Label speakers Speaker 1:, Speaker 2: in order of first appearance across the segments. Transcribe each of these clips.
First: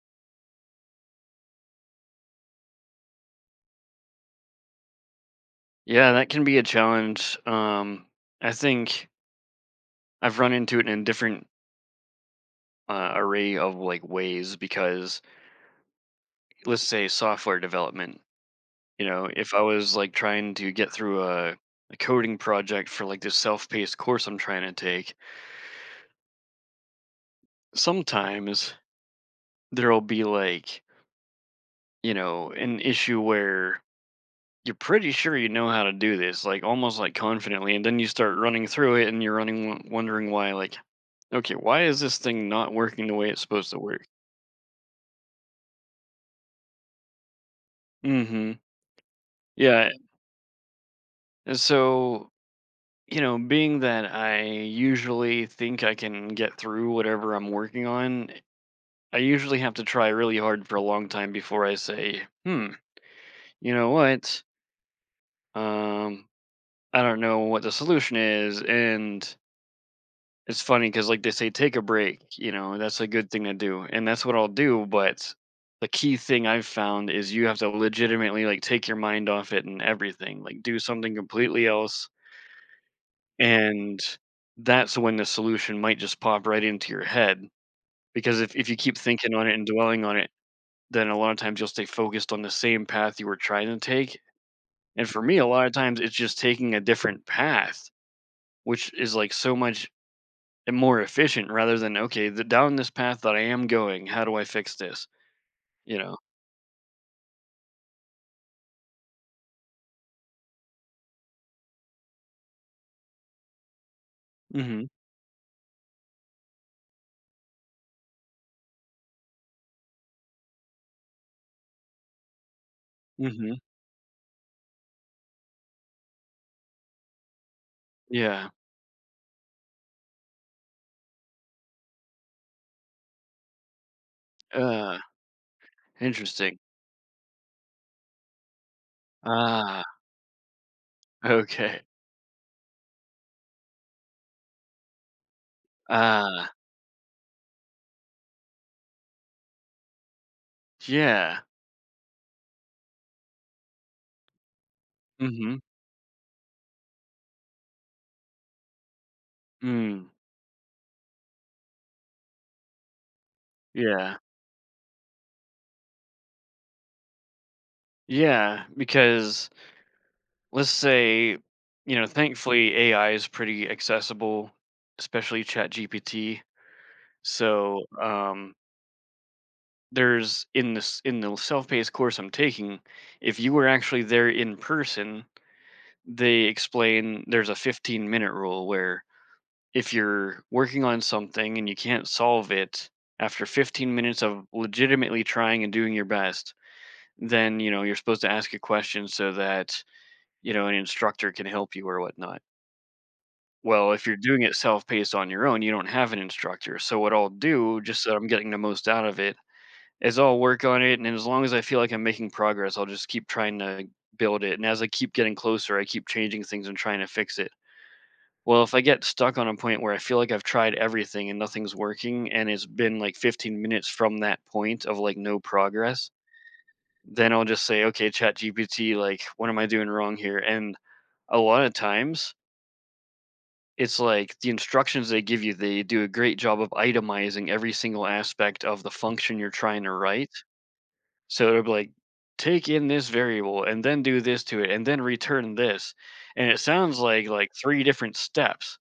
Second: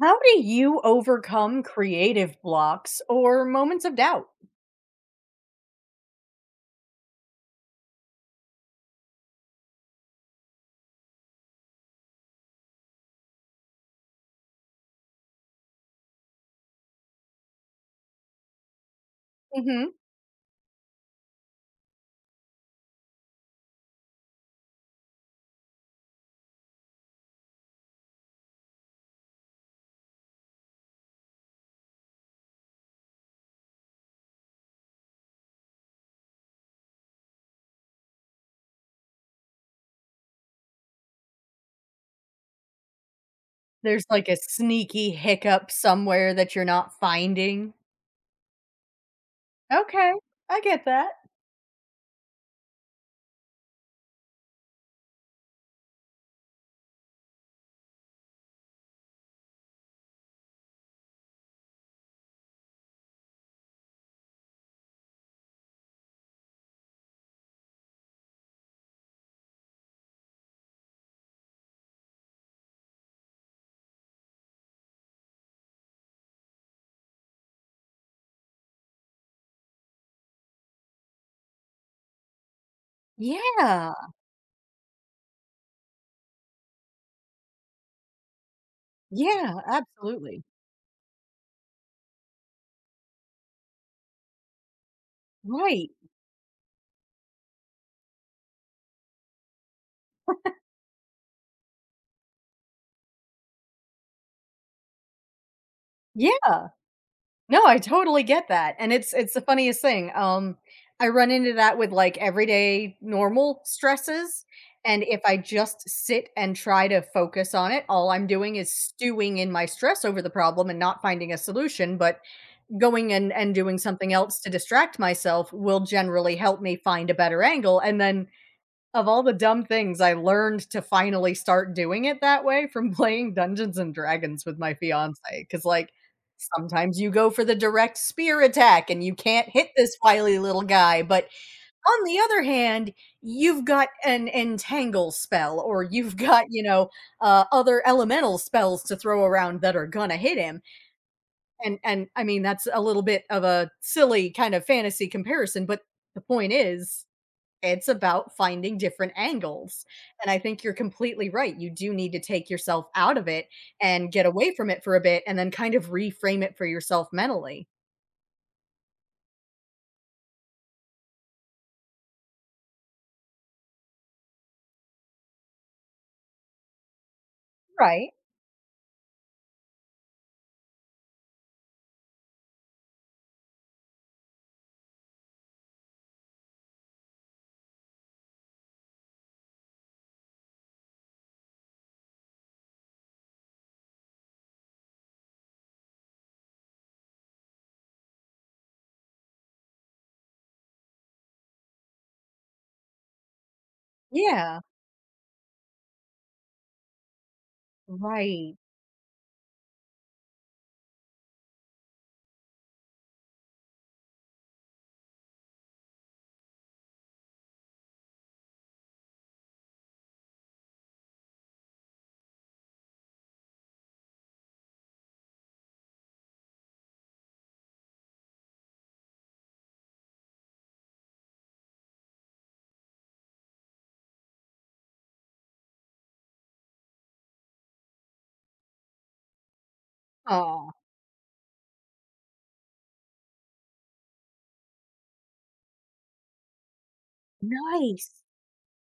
Speaker 1: How do you overcome creative blocks or moments of doubt?
Speaker 2: Yeah, that can be a challenge. I think I've run into it in a different array of like ways because let's say software development, you know, if I
Speaker 1: Hmm.
Speaker 2: was like trying to get through a coding project for like this self-paced course I'm trying to take, sometimes there'll be like, you know, an issue where you're pretty sure you know how to do this, like almost like confidently, and then you start running through it and you're running wondering why like okay, why is this thing not working the way it's supposed to
Speaker 1: There's
Speaker 2: work?
Speaker 1: like a sneaky hiccup somewhere that you're not finding.
Speaker 2: Hmm. Yeah.
Speaker 1: Okay, I get that.
Speaker 2: So, you know, being that I usually think I can get through whatever I'm working on, I usually have to try really hard for a long time before I say, hmm, you know what? Um, I don't know what the solution is. And it's funny because, like they say, take a break. You know, that's a good thing to do. And that's what I'll do. But the key thing I've found is you have to legitimately, like, take your mind off it and everything, like, do something completely else.
Speaker 1: Yeah,
Speaker 2: And that's when the solution might just pop right into your head, because if you keep thinking on
Speaker 1: yeah,
Speaker 2: it and dwelling on it,
Speaker 1: absolutely.
Speaker 2: then a lot of times you'll stay focused on the same path you were trying to take. And for me, a lot of
Speaker 1: Right.
Speaker 2: times it's just taking a different path, which is like so much more efficient rather than okay, down this path that I am going, how do I fix this? You know?
Speaker 1: Yeah. No, I totally get that. And it's the funniest thing. I run into that with like everyday normal stresses,
Speaker 2: Mm-hmm.
Speaker 1: and if I just sit and try to focus on it, all I'm doing is stewing in my stress over the problem and not finding a solution, but going and
Speaker 2: Mm-hmm.
Speaker 1: doing something else to distract myself will generally help me find a better angle. And then
Speaker 2: Yeah.
Speaker 1: of all the dumb things, I learned to finally start doing it that way from playing Dungeons and Dragons with my
Speaker 2: Uh,
Speaker 1: fiance. Because like,
Speaker 2: interesting.
Speaker 1: sometimes you go for the direct spear attack and you can't hit
Speaker 2: Ah,
Speaker 1: this wily little guy, but
Speaker 2: okay.
Speaker 1: on the other hand, you've got an entangle spell or you've got,
Speaker 2: Ah,
Speaker 1: other elemental spells to throw around that are gonna hit him,
Speaker 2: yeah.
Speaker 1: and I mean, that's a little bit of a silly kind of fantasy
Speaker 2: Mm-hmm.
Speaker 1: comparison, but the point is it's about finding different angles.
Speaker 2: Mm.
Speaker 1: And I think you're completely right. You do need to take yourself out of it and
Speaker 2: Yeah.
Speaker 1: get away from it for a bit and then kind of reframe it for yourself mentally.
Speaker 2: Yeah, because let's say, you know, thankfully AI is pretty accessible, especially ChatGPT. So,
Speaker 1: Right.
Speaker 2: there's in this in the self-paced course I'm taking, if you were actually there in person, they explain there's a 15-minute rule where if you're working on something and you can't solve it after 15 minutes of legitimately trying and doing your best, then, you know, you're supposed to ask a question so that you know, an instructor can help you or whatnot. Well, if you're doing it
Speaker 1: Yeah.
Speaker 2: self paced on your own, you don't have an instructor. So, what I'll do, just so I'm getting
Speaker 1: Right.
Speaker 2: the most out of it, is I'll work on it. And as long as I feel like I'm making progress, I'll just keep trying to build it. And as I keep getting closer, I keep changing things and trying to fix it. Well, if I get stuck on a point where I feel like I've tried everything and nothing's working, and it's been like 15 minutes from that point of like no progress, then I'll just say, okay, chat GPT, like, what am I doing wrong here? And a lot of times it's like the instructions they give you, they do a great job of itemizing every single aspect of the function you're trying to write.
Speaker 1: Oh,
Speaker 2: So it'll be like, take in this variable and then do this to it and then return this. And it sounds like three different
Speaker 1: nice.
Speaker 2: steps,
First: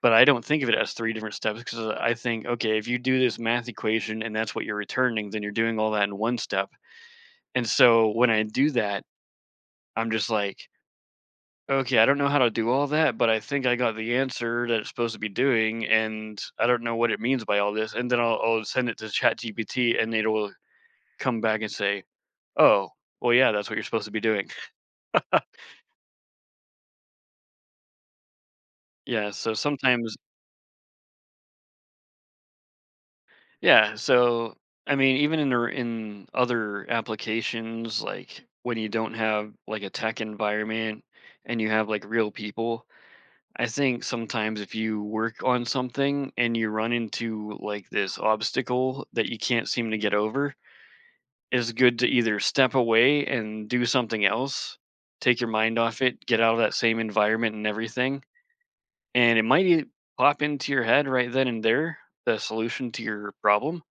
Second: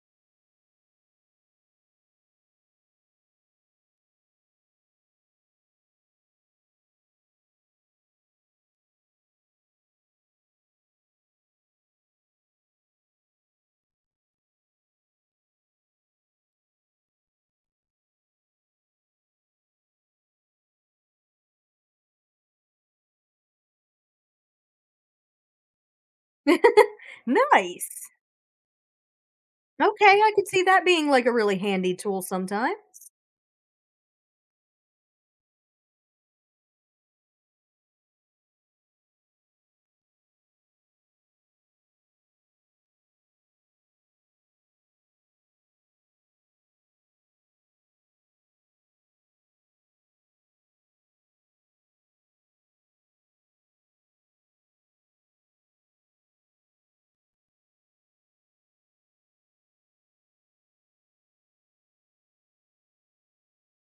Speaker 2: but I don't think of it as three different steps because I think, okay, if you do this math equation and that's what you're returning, then you're doing all that in one step. And so when I do that, I'm just like, okay, I don't know how to do all that, but I think I got the answer that it's supposed to be doing, and I don't know what it means by all this. And then I'll send it to ChatGPT, and it'll come back and say, "Oh, well, yeah, that's what you're supposed to be doing."
Speaker 1: Nice.
Speaker 2: Yeah, so
Speaker 1: Okay,
Speaker 2: sometimes,
Speaker 1: I could see that being like a really handy tool sometimes.
Speaker 2: yeah, so I mean, even in in other applications, like when you don't have like a tech environment and you have like real people, I think sometimes if you work on something and you run into like this obstacle that you can't seem to get over, it's good to either step away and do something else, take your mind off it, get out of that same environment and everything. And it might pop into your head right then and there, the solution to your problem.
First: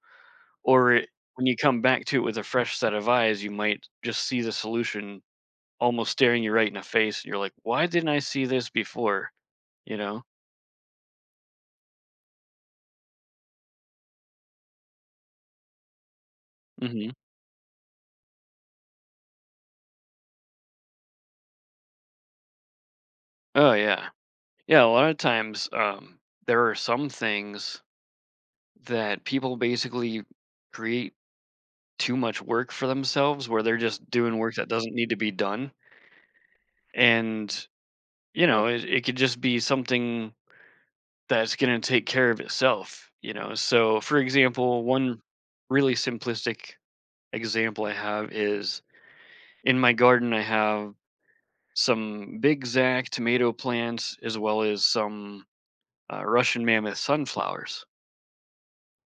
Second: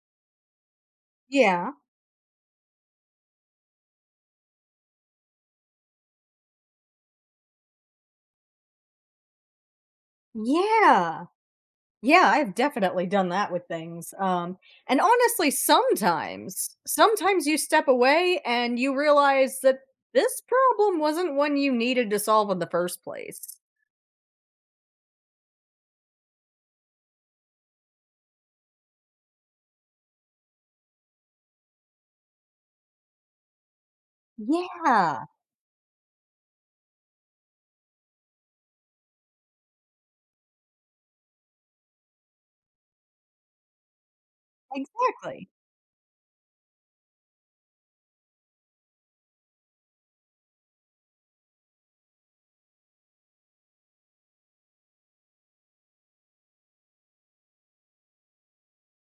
Speaker 2: Or it, when you
Speaker 1: Yeah.
Speaker 2: come back to it with a fresh set of eyes, you might just see the solution almost staring you right in the face. And you're like, why didn't I see this before? You know?
Speaker 1: Yeah. Yeah, I've definitely done that with things. And honestly, sometimes,
Speaker 2: Hmm.
Speaker 1: sometimes you step away and you realize that this problem wasn't one you needed to solve in the first place.
Speaker 2: Oh, yeah. Yeah, a lot of times, there are some things that people basically create too much work for themselves where they're just doing work that doesn't need to
Speaker 1: Yeah,
Speaker 2: be done. And, you know, it could just be something that's going to take care of itself, you know. So, for example, one
Speaker 1: exactly.
Speaker 2: really simplistic example I have is in my garden, I have some big Zac tomato plants as well as some Russian mammoth sunflowers.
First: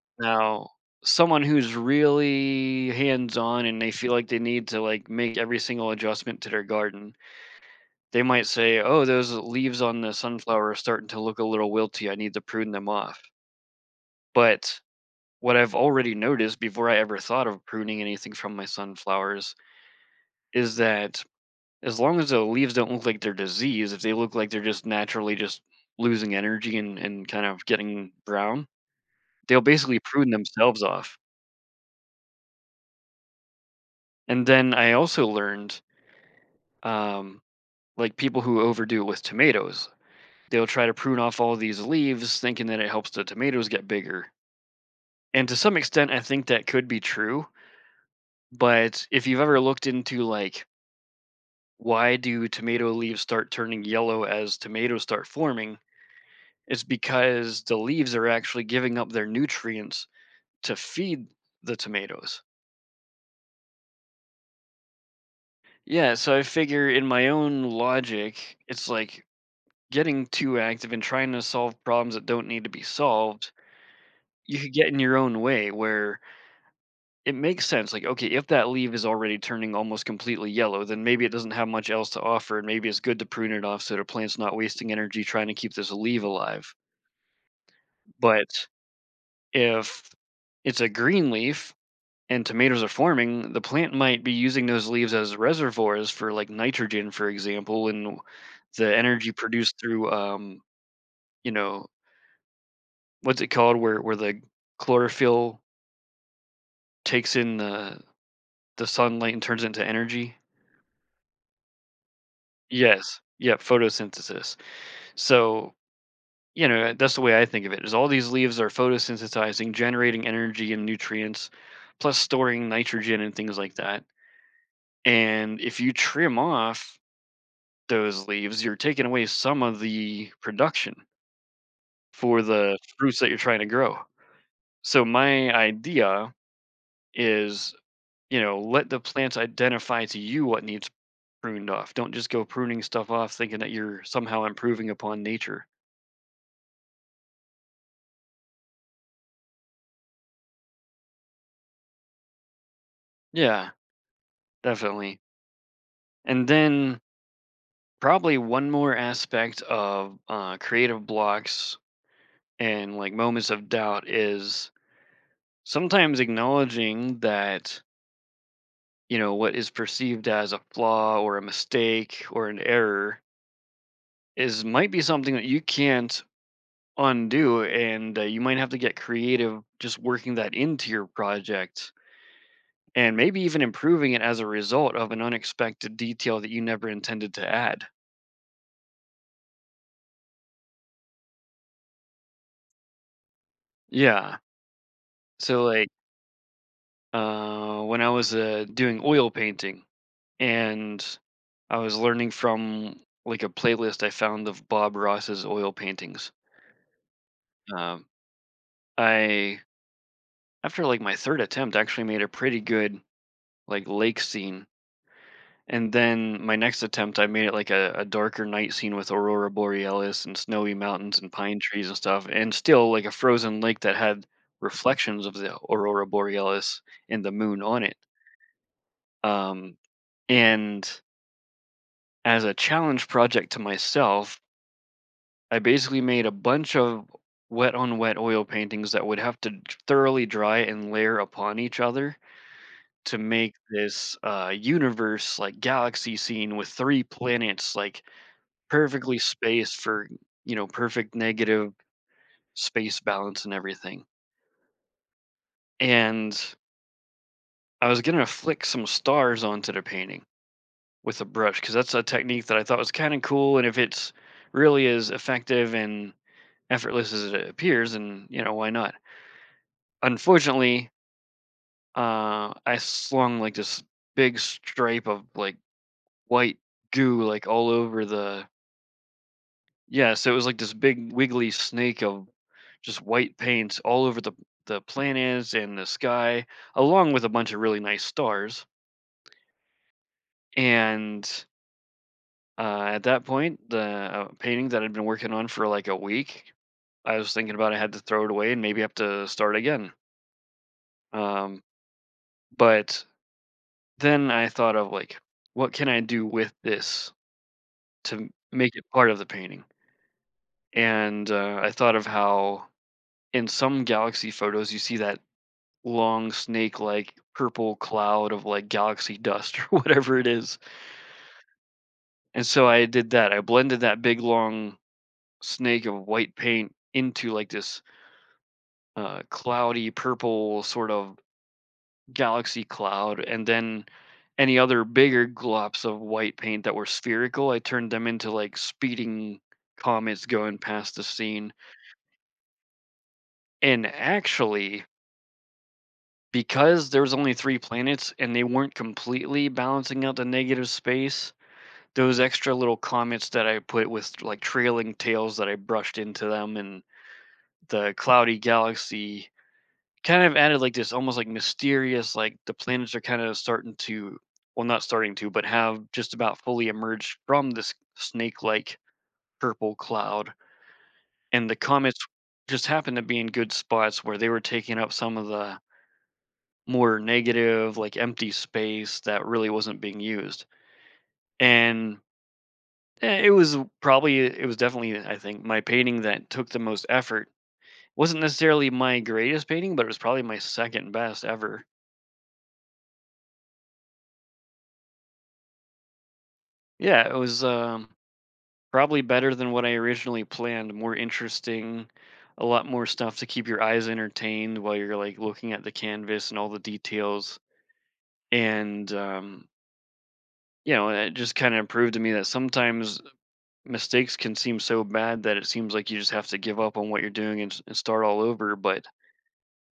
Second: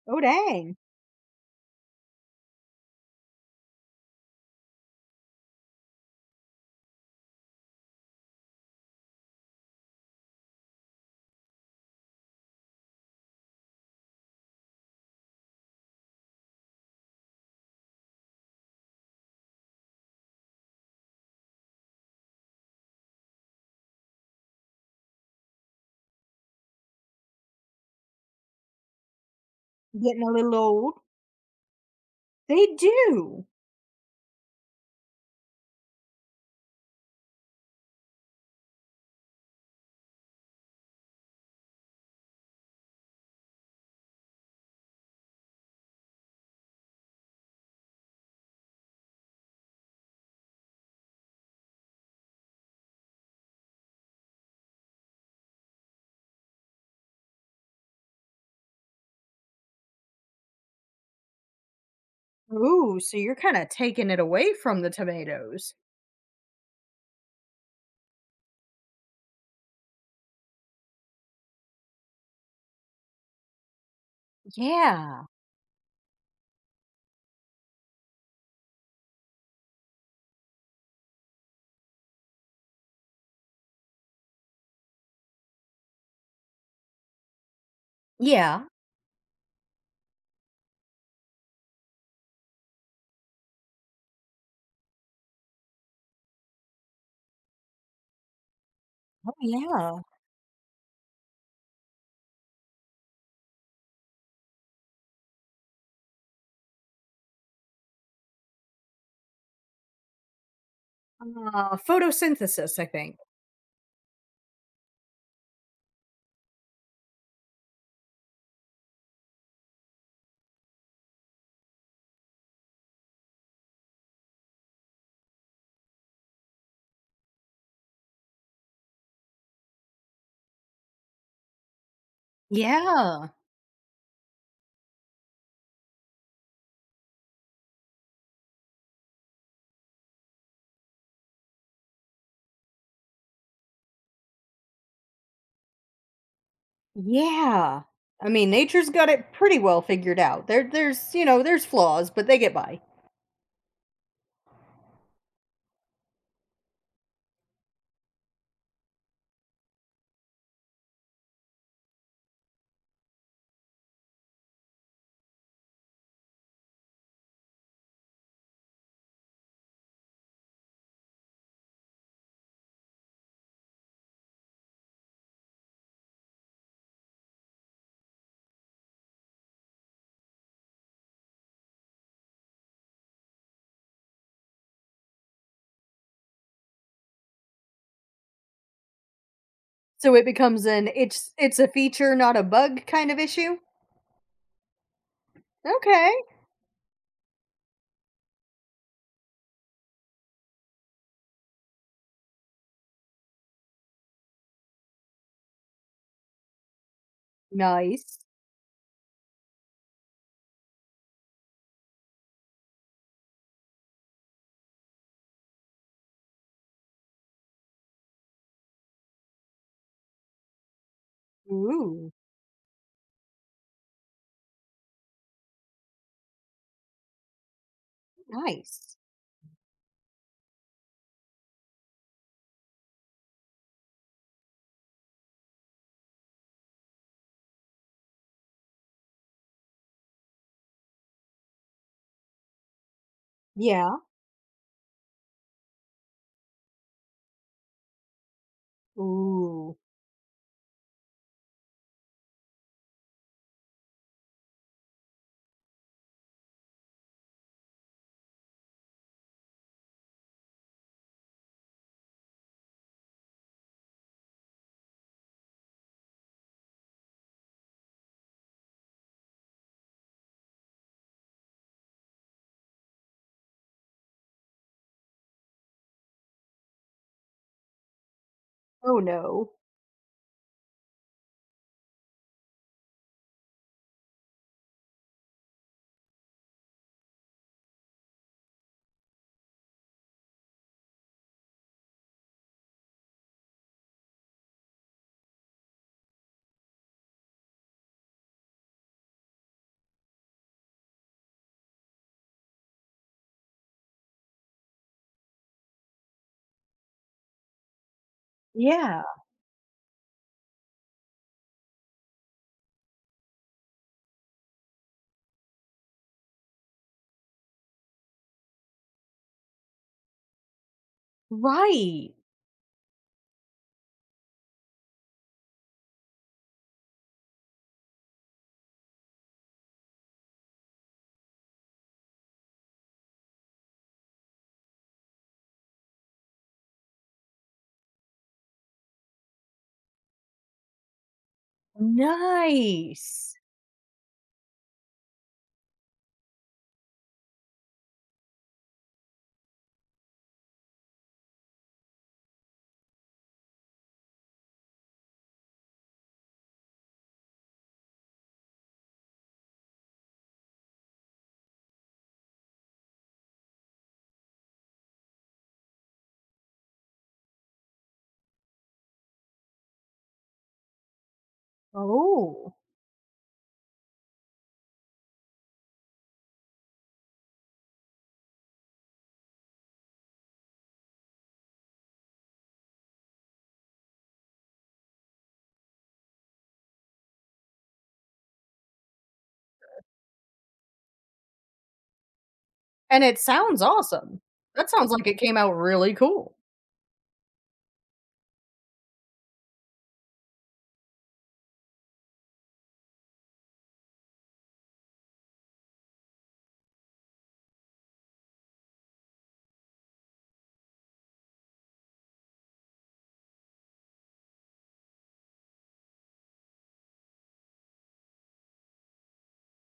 Speaker 1: Oh,
Speaker 2: Now,
Speaker 1: dang.
Speaker 2: someone who's really hands-on and they feel like they need to, like, make every single adjustment to their garden, they might say, "Oh, those leaves on the sunflower are starting to look a little wilty, I need to prune them off." But what I've already noticed before I ever thought of pruning anything from my sunflowers is that as long as the leaves don't look like they're diseased, if they look like they're just naturally just losing energy and kind of getting brown, they'll basically
Speaker 1: Getting a
Speaker 2: prune
Speaker 1: little
Speaker 2: themselves
Speaker 1: old.
Speaker 2: off.
Speaker 1: They do.
Speaker 2: And then I also learned um, like people who overdo it with tomatoes. They'll try to prune off all these leaves, thinking that it helps the tomatoes get bigger. And to some extent, I think that could be true. But if you've ever looked into like why do tomato leaves start turning yellow as tomatoes start forming, it's because the leaves are actually giving up their nutrients to feed the tomatoes.
Speaker 1: Ooh, so you're kind of taking it away from the tomatoes.
Speaker 2: Yeah, so I figure in my own logic, it's like getting too active and trying to solve problems that don't need to be solved, you could get in your
Speaker 1: Yeah.
Speaker 2: own way where it makes sense like okay if that leaf is already turning almost completely yellow then maybe it doesn't have much else to offer and maybe it's good to prune it off so the plant's not wasting energy trying to keep this leaf alive,
Speaker 1: Yeah.
Speaker 2: but if it's a green leaf and tomatoes are forming the plant might be using those leaves as reservoirs for like nitrogen for example and the
Speaker 1: Oh,
Speaker 2: energy produced
Speaker 1: yeah.
Speaker 2: through you know what's it called where the chlorophyll takes in the sunlight and turns it into energy.
Speaker 1: Photosynthesis, I think.
Speaker 2: Yes. Yep. Photosynthesis. So, you know, that's the way I think of it is all these leaves are photosynthesizing, generating energy and nutrients, plus storing nitrogen and things like that. And if you trim off those leaves, you're taking away some of the production for the fruits
Speaker 1: Yeah.
Speaker 2: that you're trying to grow. So, my idea is, you know, let the plants identify to you what needs pruned off. Don't just go pruning stuff off thinking that you're somehow improving upon nature.
Speaker 1: Yeah. I mean, nature's got it pretty well figured out. There's, you know, there's flaws, but they get by.
Speaker 2: Yeah, definitely. And then probably one more aspect of creative blocks and like moments of doubt is sometimes acknowledging that, you know, what is perceived as a flaw or a mistake or an error is might be something that you can't undo, and you might have to get creative just working that into your project and maybe even improving it as a result of an unexpected detail that you never intended to add.
Speaker 1: So it becomes an it's a feature, not a bug kind of issue.
Speaker 2: Yeah. So like
Speaker 1: Okay.
Speaker 2: when I was doing oil painting, and I was learning from like a playlist I found of Bob Ross's oil paintings. Um,
Speaker 1: Nice.
Speaker 2: I after like my third attempt, actually made a pretty good like lake scene, and then my next attempt, I made it like a darker night scene with aurora borealis and snowy mountains and pine trees and
Speaker 1: Ooh,
Speaker 2: stuff, and still like a frozen lake that had reflections of the aurora borealis and the moon on it.
Speaker 1: nice.
Speaker 2: Um, and as a challenge project to myself, I basically made a bunch of wet on wet oil paintings that would have to thoroughly dry and layer upon each other to make
Speaker 1: Yeah.
Speaker 2: this universe like galaxy scene with three planets like perfectly
Speaker 1: Ooh.
Speaker 2: spaced for you know perfect negative space balance and everything, and I was gonna flick some stars onto the painting with a brush because that's a technique that I thought was kind of cool and if it's really is effective and effortless as it appears, and you know why not? Unfortunately, I slung like this big stripe of like white goo like all over the,
Speaker 1: Oh no.
Speaker 2: yeah. So it was like this big wiggly snake of just white paint all over the planets and the sky, along with a bunch of really nice stars. And at that point, the painting that I'd been working on for like a week, I was thinking about I had to throw it away and maybe have to start again. Um, but then I thought of like, what can I do with this to make it
Speaker 1: Yeah.
Speaker 2: part of the painting? And I thought of how in some galaxy photos you see that long snake-like purple cloud of like galaxy dust or whatever it is.
Speaker 1: Right.
Speaker 2: And so I did that. I blended that big long snake of white paint into like this cloudy purple sort of galaxy cloud, and then any other bigger glops of white paint that were spherical, I turned them into like speeding comets going past the scene.
Speaker 1: Nice.
Speaker 2: And actually, because there was only three planets and they weren't completely balancing out the negative space, those extra little comets that I put with like trailing tails that I brushed into them and the cloudy galaxy kind of added, like, this almost, like, mysterious, like, the planets are kinda starting to, well, not starting to, but have just about fully emerged from this snake-like purple cloud, and the comets
Speaker 1: Oh.
Speaker 2: just happened to be in good spots where they were taking up some of the more negative, like, empty space that really wasn't being used, and I it was probably it was definitely, I think, my painting that took the most effort. Wasn't necessarily my greatest painting, but it was probably my 2nd best ever.
Speaker 1: And it sounds awesome. That sounds like it came out really cool.
Speaker 2: Yeah, it was, probably better than what I originally planned, more interesting, a lot more stuff to keep your eyes entertained while you're like looking at the canvas and all the details. And you know, it just kind of proved to me that sometimes mistakes can seem so bad that it seems like you just have to give up on what you're doing, and start all over. But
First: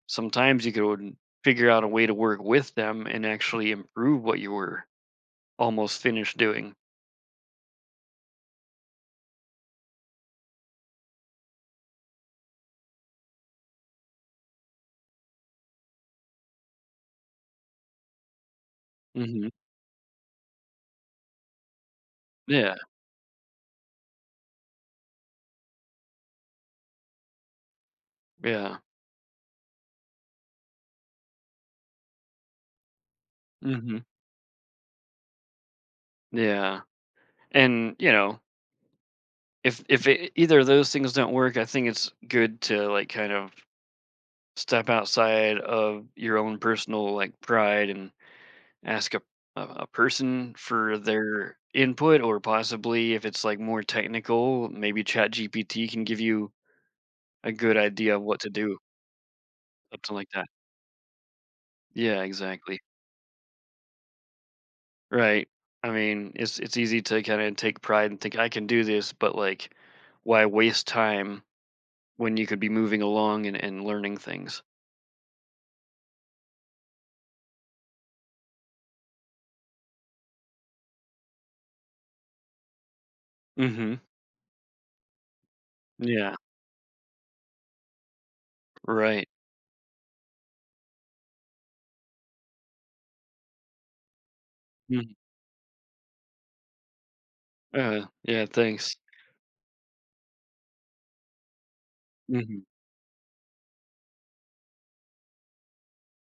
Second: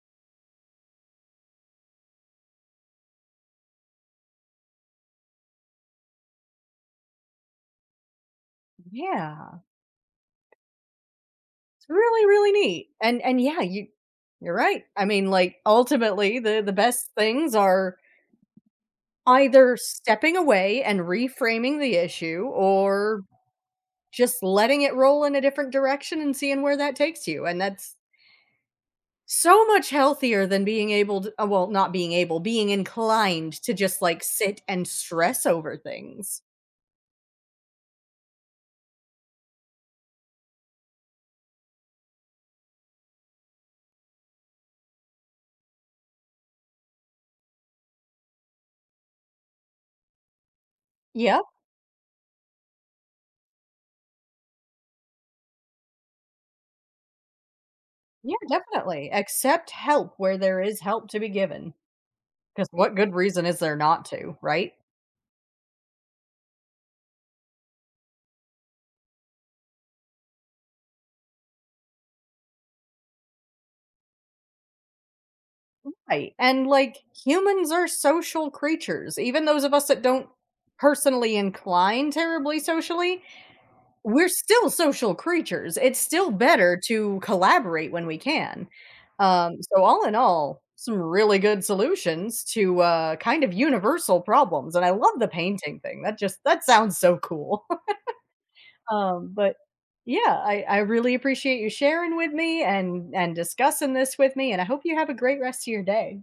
Speaker 2: sometimes you could figure out a way to work with them and actually improve what you were almost finished doing.
Speaker 1: Yeah. It's really, really neat. And yeah, you you're right. I mean, like, ultimately, the best things are
Speaker 2: Hmm.
Speaker 1: either stepping away and reframing the issue
Speaker 2: Yeah,
Speaker 1: or just letting it roll in a different direction and seeing where that takes you. And that's
Speaker 2: yeah.
Speaker 1: so much healthier than being able to, well, not being able, being inclined to just
Speaker 2: Hmm.
Speaker 1: like sit and stress over things.
Speaker 2: Yeah. And, you know, if either of those things don't work, I think it's good to like kind of step outside of your own personal like pride and ask a person for
Speaker 1: Yep.
Speaker 2: their input or possibly if it's like more technical, maybe ChatGPT can give you a good idea of
Speaker 1: Yeah,
Speaker 2: what to do,
Speaker 1: definitely. Accept help
Speaker 2: something like
Speaker 1: where
Speaker 2: that.
Speaker 1: there is help to be given.
Speaker 2: Yeah,
Speaker 1: Because
Speaker 2: exactly.
Speaker 1: what good reason is there not to, right?
Speaker 2: Right. I mean, it's easy to kind of take pride and think I can do this, but like why waste time when you could be moving along and learning things?
Speaker 1: Right. And like humans are social creatures. Even those of us that don't personally incline terribly socially,
Speaker 2: Hmm.
Speaker 1: we're still social creatures. It's still
Speaker 2: Yeah,
Speaker 1: better to collaborate when we can.
Speaker 2: right.
Speaker 1: So, all in all, some really good solutions to kind of universal problems. And I
Speaker 2: Mm.
Speaker 1: love the painting thing. That just that sounds so cool.
Speaker 2: Yeah, thanks.
Speaker 1: But yeah, I really appreciate you sharing with me
Speaker 2: Mhm.
Speaker 1: and discussing this with me. And I hope you have a great rest of your day.